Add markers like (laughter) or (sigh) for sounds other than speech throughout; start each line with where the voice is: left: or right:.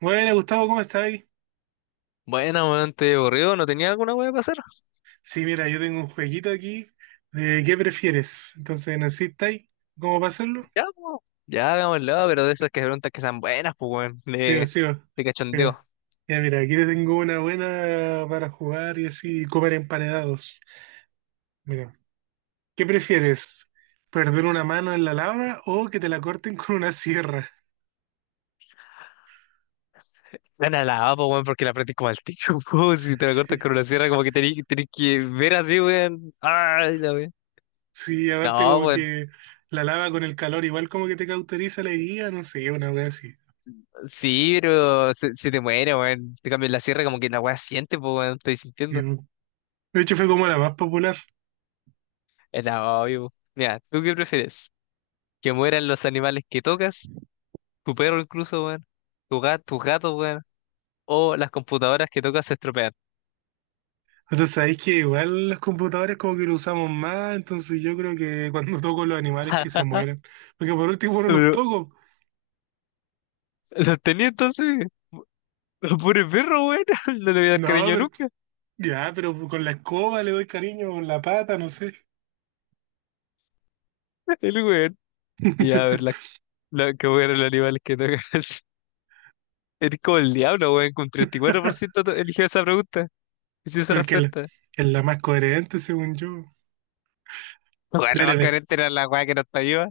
right: Bueno, Gustavo, ¿cómo estáis?
left: Bueno, weón, te aburrido, ¿no tenía alguna weá para hacer?
right: Sí, mira, yo tengo un jueguito aquí de qué prefieres. Entonces, ¿necesitáis cómo pasarlo?
left: Ya, po. Ya, hagámoslo, pero de esas que preguntas que sean buenas, pues, weón,
right: Sigo,
left: de,
right: sigo.
left: de
right: Mira,
left: cachondeo.
right: ya, mira, aquí te tengo una buena para jugar y así comer emparedados. Mira, ¿qué prefieres? ¿Perder una mano en la lava o que te la corten con una sierra?
left: Gana la A, pues, weón, porque la aprendí como al techo, (laughs) po, si te la
right: (laughs) Sí,
left: cortas con una sierra, como que tenés que ver así, weón. Ay, la weá.
right: sí, aparte
left: No,
right: como
left: weón,
right: que la lava con el calor igual como que te cauteriza la herida, no sé, una wea así.
left: sí, pero se te muere, weón. Te cambias la sierra, como que la weá siente, pues, weón, estoy
right: Y,
left: sintiendo.
right: de hecho fue como la más popular.
left: Es la obvio. Mira, ¿tú qué prefieres? ¿Que mueran los animales que tocas? ¿Tu perro incluso, weón? ¿Tu gato, tus gatos, weón? ¿O las computadoras que tocas se estropean?
right: Entonces sabéis que igual los computadores como que lo usamos más, entonces yo creo que cuando (laughs) toco los animales que se
left: Ah,
right: mueren, porque por último no los
left: pero
right: toco.
left: los tenía entonces, (laughs) pobre perro, weón. (laughs) No le voy a dar
right: No,
left: cariño
right: pero
left: nunca,
right: ya, pero con la escoba le doy cariño, con la pata, no sé.
left: el weón. Y a ver,
right: (laughs)
left: que voy a ver los animales que tocas. (laughs) Eres como el diablo, weón, con 34% eligió esa pregunta. Y si esa
right: Pero es que
left: respuesta.
right: es la más coherente, según yo.
left: (laughs) Weón, la
right: Dale,
left: más
right: ve.
left: carente era la weá que no está viva.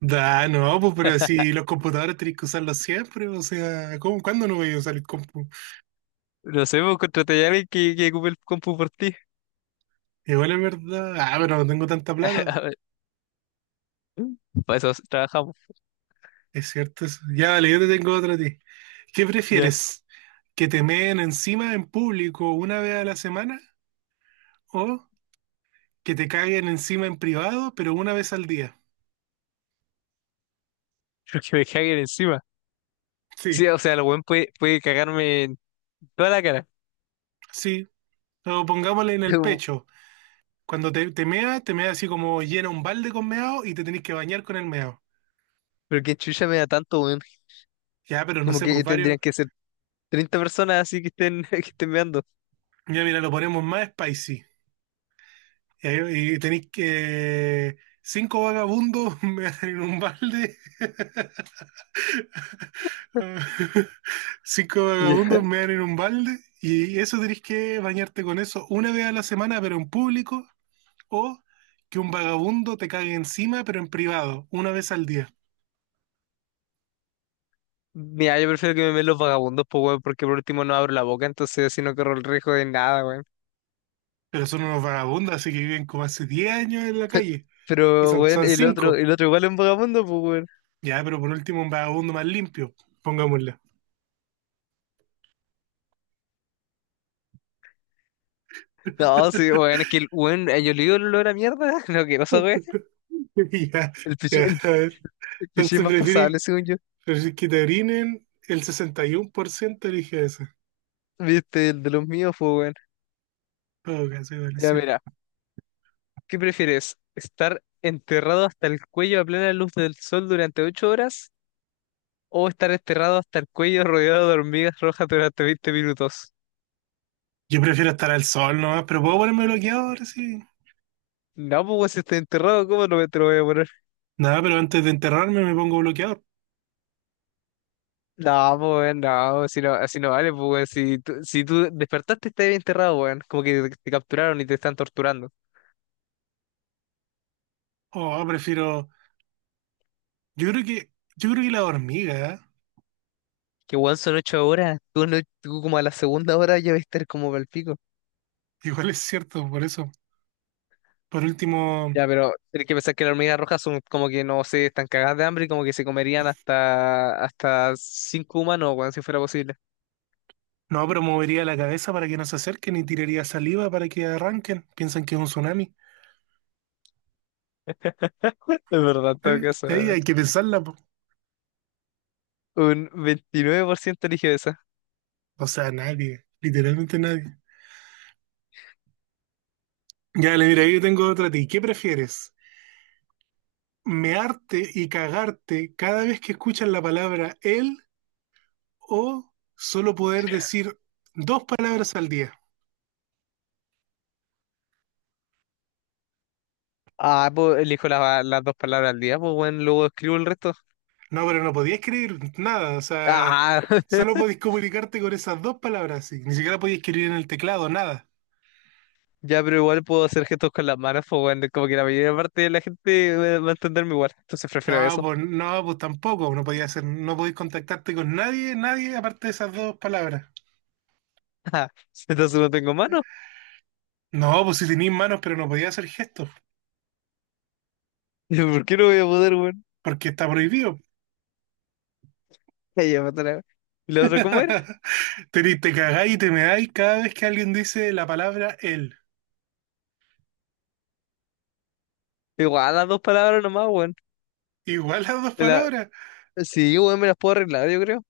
right: Da, no, pues pero si los computadores tenéis que usarlos siempre, o sea, cuándo no voy a usar el compu?
left: No sé, pues contraté a alguien que ocupe el compu por ti.
right: Igual es verdad. Ah, pero no tengo tanta
left: (laughs)
right: plata.
left: A ver, para eso trabajamos.
right: Es cierto eso. Ya, vale, yo te tengo otra a ti. ¿Qué
left: Ya.
right: prefieres? ¿Que te meen encima en público una vez a la semana o que te caguen encima en privado, pero una vez al día?
left: Pero que me caguen encima.
right: Sí,
left: Sí, o sea, el weón puede cagarme en toda la cara.
right: sí. O pongámosle en
left: (laughs)
right: el
left: Como,
right: pecho. Cuando te meas así como llena un balde con meado y te tenés que bañar con el meado.
left: pero que chucha me da tanto, weón.
right: Ya, pero no
left: Como
right: sé, pues
left: que
right: varios.
left: tendrían que ser 30 personas así que estén, (laughs) que estén meando.
right: Ya, mira, lo ponemos más spicy. Y, y tenéis que, cinco vagabundos (laughs) me en un balde. Ah, (laughs) cinco vagabundos
left: Ya.
right: mean en un balde y eso tenés que bañarte con eso una vez a la semana, pero en público, o que un vagabundo te cague encima, pero en privado, una vez al día.
left: Mira, yo prefiero que me meen los vagabundos, pues, weón, porque por último no abro la boca, entonces así no corro el riesgo de nada, weón.
right: Pero son unos vagabundos, así que viven como hace 10 años en la
left: (laughs)
right: calle. Y
left: Pero,
right: son,
left: weón,
right: son
left: el otro,
right: cinco.
left: el otro igual es un vagabundo, pues, weón.
right: Ya, pero por último un vagabundo más limpio, pongámosle.
left: No, sí, weón, es que el weón, yo le digo el olor a mierda, (laughs) no, que pasa, weón.
right: (laughs) Ya,
left: El pichi,
right: ya,
left: el,
right: a ver.
left: el pichi
right: Entonces
left: más pasable,
right: prefieren
left: según yo.
right: que te orinen, el 61% elige eso.
left: Viste, el de los míos, pues, weón.
right: Todo caso, igual es.
left: Ya, mira, ¿qué prefieres? ¿Estar enterrado hasta el cuello a plena luz del sol durante 8 horas? ¿O estar enterrado hasta el cuello rodeado de hormigas rojas durante 20 minutos?
right: Yo prefiero estar al sol nomás, pero puedo ponerme bloqueador, sí.
left: No, pues, weón, si estoy enterrado, ¿cómo no me te lo voy a poner?
right: Nada, pero antes de enterrarme me pongo bloqueador.
left: No, pues, weón, no, si no, así no vale, pues, weón. Si tú despertaste, estás bien enterrado, weón. Como que te capturaron y te están torturando.
right: O prefiero. Yo creo que. Yo creo que la hormiga, ¿eh?
left: Que, weón, son 8 horas. Tú, no- tú como a la segunda hora ya vas a estar como para el pico.
right: (laughs) Igual es cierto, por eso. Por último,
left: Ya, pero tienes que pensar que las hormigas rojas son como que, no sé, están cagadas de hambre y como que se comerían hasta cinco humanos, weón, si fuera posible.
right: no, pero movería la cabeza para que no se acerquen y tiraría saliva para que arranquen. Piensan que es un tsunami.
left: (laughs) Es verdad, en todo
right: Eh,
left: caso,
right: hay que pensarla, po.
left: un 29% eligió esa.
right: O sea, nadie. Literalmente nadie. Ya, le mira, yo tengo otra a ti. ¿Qué prefieres? ¿Mearte y cagarte cada vez que escuchas la palabra él o solo poder decir dos palabras al día?
left: Ah, pues elijo las dos palabras al día, pues bueno, luego escribo el resto.
right: No, pero no podías escribir nada, o sea,
left: Ah,
right: solo
left: (laughs)
right: podías comunicarte con esas dos palabras, sí. Ni siquiera podías escribir en el teclado, nada.
left: ya, pero igual puedo hacer gestos con las manos, pues bueno, como que la mayor parte de la gente va a entenderme igual, entonces prefiero
right: No,
left: eso.
right: pues no, pues tampoco, no podías hacer, no podías contactarte con nadie, aparte de esas dos palabras.
left: (laughs) Ah, entonces no tengo manos,
right: No, pues si tenías manos, pero no podías hacer gestos,
left: (laughs) ¿por qué no voy a poder, weón?
right: porque está prohibido.
left: Ahí ya, puta la- ¿Y la otra cómo era?
right: (laughs) Te cagáis y te meáis cada vez que alguien dice la palabra él.
left: Igual las dos palabras nomás, weón.
right: Igual las dos
left: Me la-
right: palabras.
left: Sí, weón, me las puedo arreglar, yo creo.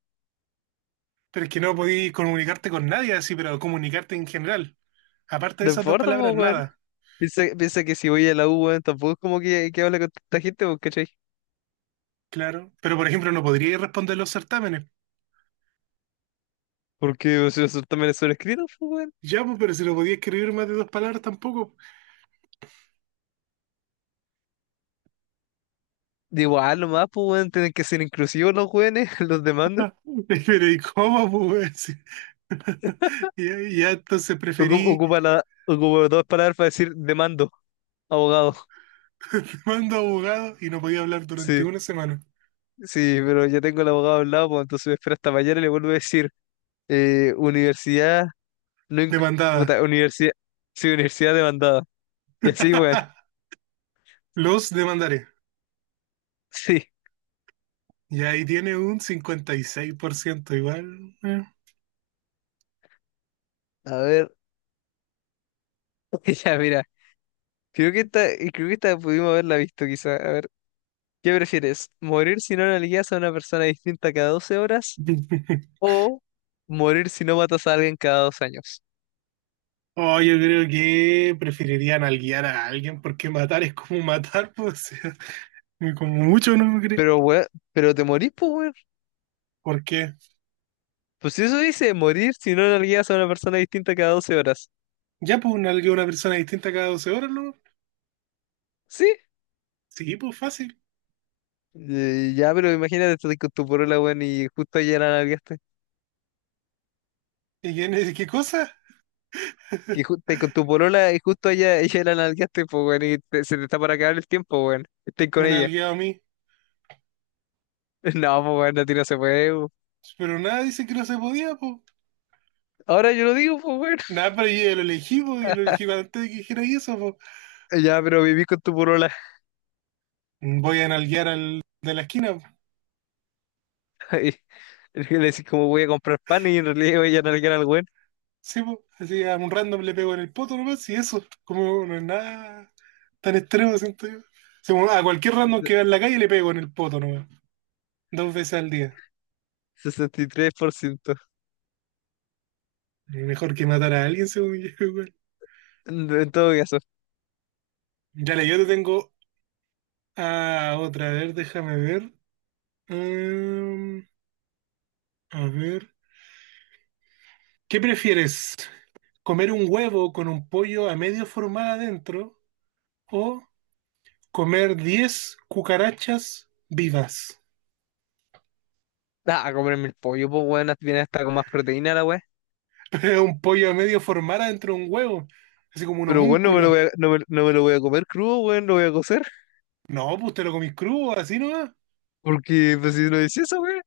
right: Pero es que no podí comunicarte con nadie así, pero comunicarte en general. Aparte de
left: No
right: esas dos
left: importa,
right: palabras,
left: pues, weón.
right: nada.
left: Piensa, piensa que si voy a la U, weón, tampoco es como que, hable con tanta gente, pues, ¿cachai?
right: Claro. Pero por ejemplo, no podría responder los certámenes.
left: Porque o sea, eso también es sobrescrito, pues, weón.
right: Ya, pues, pero si no podía escribir más de dos palabras tampoco.
left: Digo, ah, nomás, pues, weón, tienen que ser inclusivos los jóvenes, (laughs) los demandos.
right: (laughs) Pero ¿y cómo, pues? (laughs) Ya, ya, entonces
left: Ocu-
right: preferí,
left: Ocupa, la, ocupa dos palabras para decir demando, abogado.
right: te mando a abogado y no podía hablar durante
left: Sí,
right: una semana.
left: sí, pero ya tengo el abogado al lado, pues, entonces me espero hasta mañana y le vuelvo a decir, universidad, no,
right: Demandada.
left: puta, universidad, sí, universidad demandada. Y así, weón, (laughs)
right: (laughs) Los demandaré.
left: sí.
right: Y ahí tiene un 56% igual.
left: A ver, (laughs) ya, mira, creo que esta, creo que esta pudimos haberla visto, quizá. A ver, ¿qué prefieres? ¿Morir si no analizas a una persona distinta cada 12 horas?
right: (laughs)
left: ¿O morir si no matas a alguien cada 2 años?
right: Oh, yo creo que preferirían nalguear a alguien porque matar es como matar, (laughs) pues, o sea, (laughs) como mucho, ¿no me crees?
left: Pero, weón, pero te morís, pues, weón.
right: ¿Por qué?
left: Pues si eso dice, morir si no nalgueas a una persona distinta cada 12 horas.
right: Ya, pues, nalgueo a una persona distinta cada 12 horas, ¿no?
left: ¿Sí?
right: Sí, pues, fácil.
left: Ya, pero imagínate, estás con tu porola, weón, y justo ayer la nalgueaste.
right: ¿Y quién es? ¿Qué cosa?
left: Que
right: (laughs)
left: estás con tu porola y justo ella (laughs) la nalgueaste, pues, weón, y se te está para acabar el tiempo, weón. Estás
right: Me
left: con ella.
right: nalgueaba a mí.
left: (laughs) No, pues, weón, a ti no se puede, weón.
right: Pero nada, dice que no se podía, pues.
left: Ahora yo lo digo, pues, weón. (laughs)
right: Nada, pero yo ya lo elegí, po, y lo elegí antes de que dijera eso, pues.
left: Ya, pero viví con tu porola.
right: Voy a nalguear al de la esquina, po.
left: (laughs) Y le decís como voy a comprar pan y en realidad voy a nalguear al weón.
right: Sí, po, así a un random le pego en el poto nomás y eso, como no es nada tan extremo, siento yo. Sí, bueno, a cualquier random que va en la calle le pego en el poto nomás, dos veces al día.
left: 63%.
right: Mejor que matar a alguien, según yo, (laughs) igual.
left: En todo caso.
right: Dale, yo te tengo a otra, a ver, déjame ver. Mm, a ver, ¿qué prefieres? ¿Comer un huevo con un pollo a medio formar adentro o comer 10 cucarachas vivas?
left: Ah, a comerme el pollo, pues, weón. Viene hasta con más proteína la weá.
right: (laughs) Es un pollo a medio formar adentro de un huevo, así como un
left: Pero, weón, no me lo
right: homúnculo.
left: voy a, no me, no me lo voy a comer crudo, weón. Lo voy a cocer.
right: No, pues te lo comís crudo, así nomás.
left: Porque, pues, si no hice eso, weón.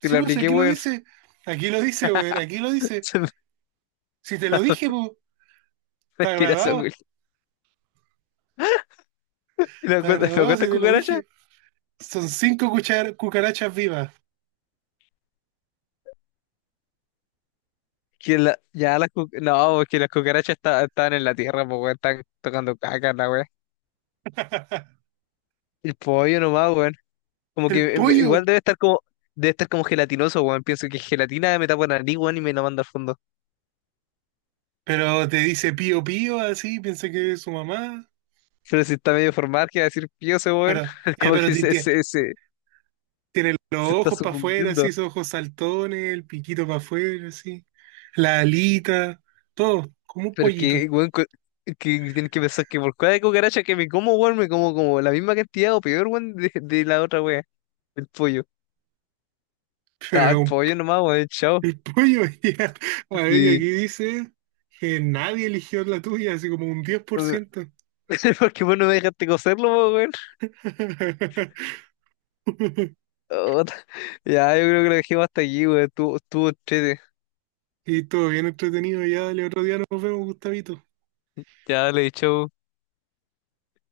left: Que
right: Sí,
left: la
right: pues
left: apliqué, weón.
right: aquí lo dice, weón, aquí lo
left: (laughs)
right: dice.
left: Se me
right: Si te lo dije, pues, está
left: tira esa
right: grabado,
left: weón. ¿Y la
right: está
left: cuenta, la
right: grabado si
left: cuenta
right: te lo
left: cucaracha?
right: dije. Son cinco cucarachas vivas.
left: Que la, ya las cu- No, porque las cucarachas estaban en la tierra, pues, weón. Están tocando caca, la weá.
right: (laughs)
left: El pollo nomás, weón. Como
right: El
left: que igual
right: pollo,
left: debe estar como. Debe estar como gelatinoso, weón. Pienso que es gelatina me tapa la nariz, weón, y me la manda al fondo.
right: pero te dice pío pío, así, piensa que es su mamá.
left: Pero si está medio formal, que va a decir pío ese weón,
right: Pero,
left: (laughs)
right: ya,
left: como
right: pero
left: que se, se, se,
right: tiene los
left: se está
right: ojos para afuera, así,
left: sucumbiendo.
right: esos ojos saltones, el piquito para afuera, así, la alita, todo, como un
left: Pero
right: pollito.
left: que, weón, que tienen que pensar que por cada cucaracha que me como, weón, me como como la misma cantidad o peor, weón, de la otra wea, el pollo. Ah, el
right: Pero
left: pollo nomás, weón, chao.
right: el pollo, (laughs) ya. A ver, y
left: Sí.
right: aquí dice que nadie eligió la tuya, así como un diez por
left: (laughs)
right: ciento
left: Porque vos no me dejaste cocerlo, po, weón.
right: (laughs)
left: Oh, (laughs) ya, yo creo que lo dejemos hasta aquí, weón. Tú entrete.
right: Y todo bien entretenido, ya dale otro día nos vemos, Gustavito.
left: Ya, le chao.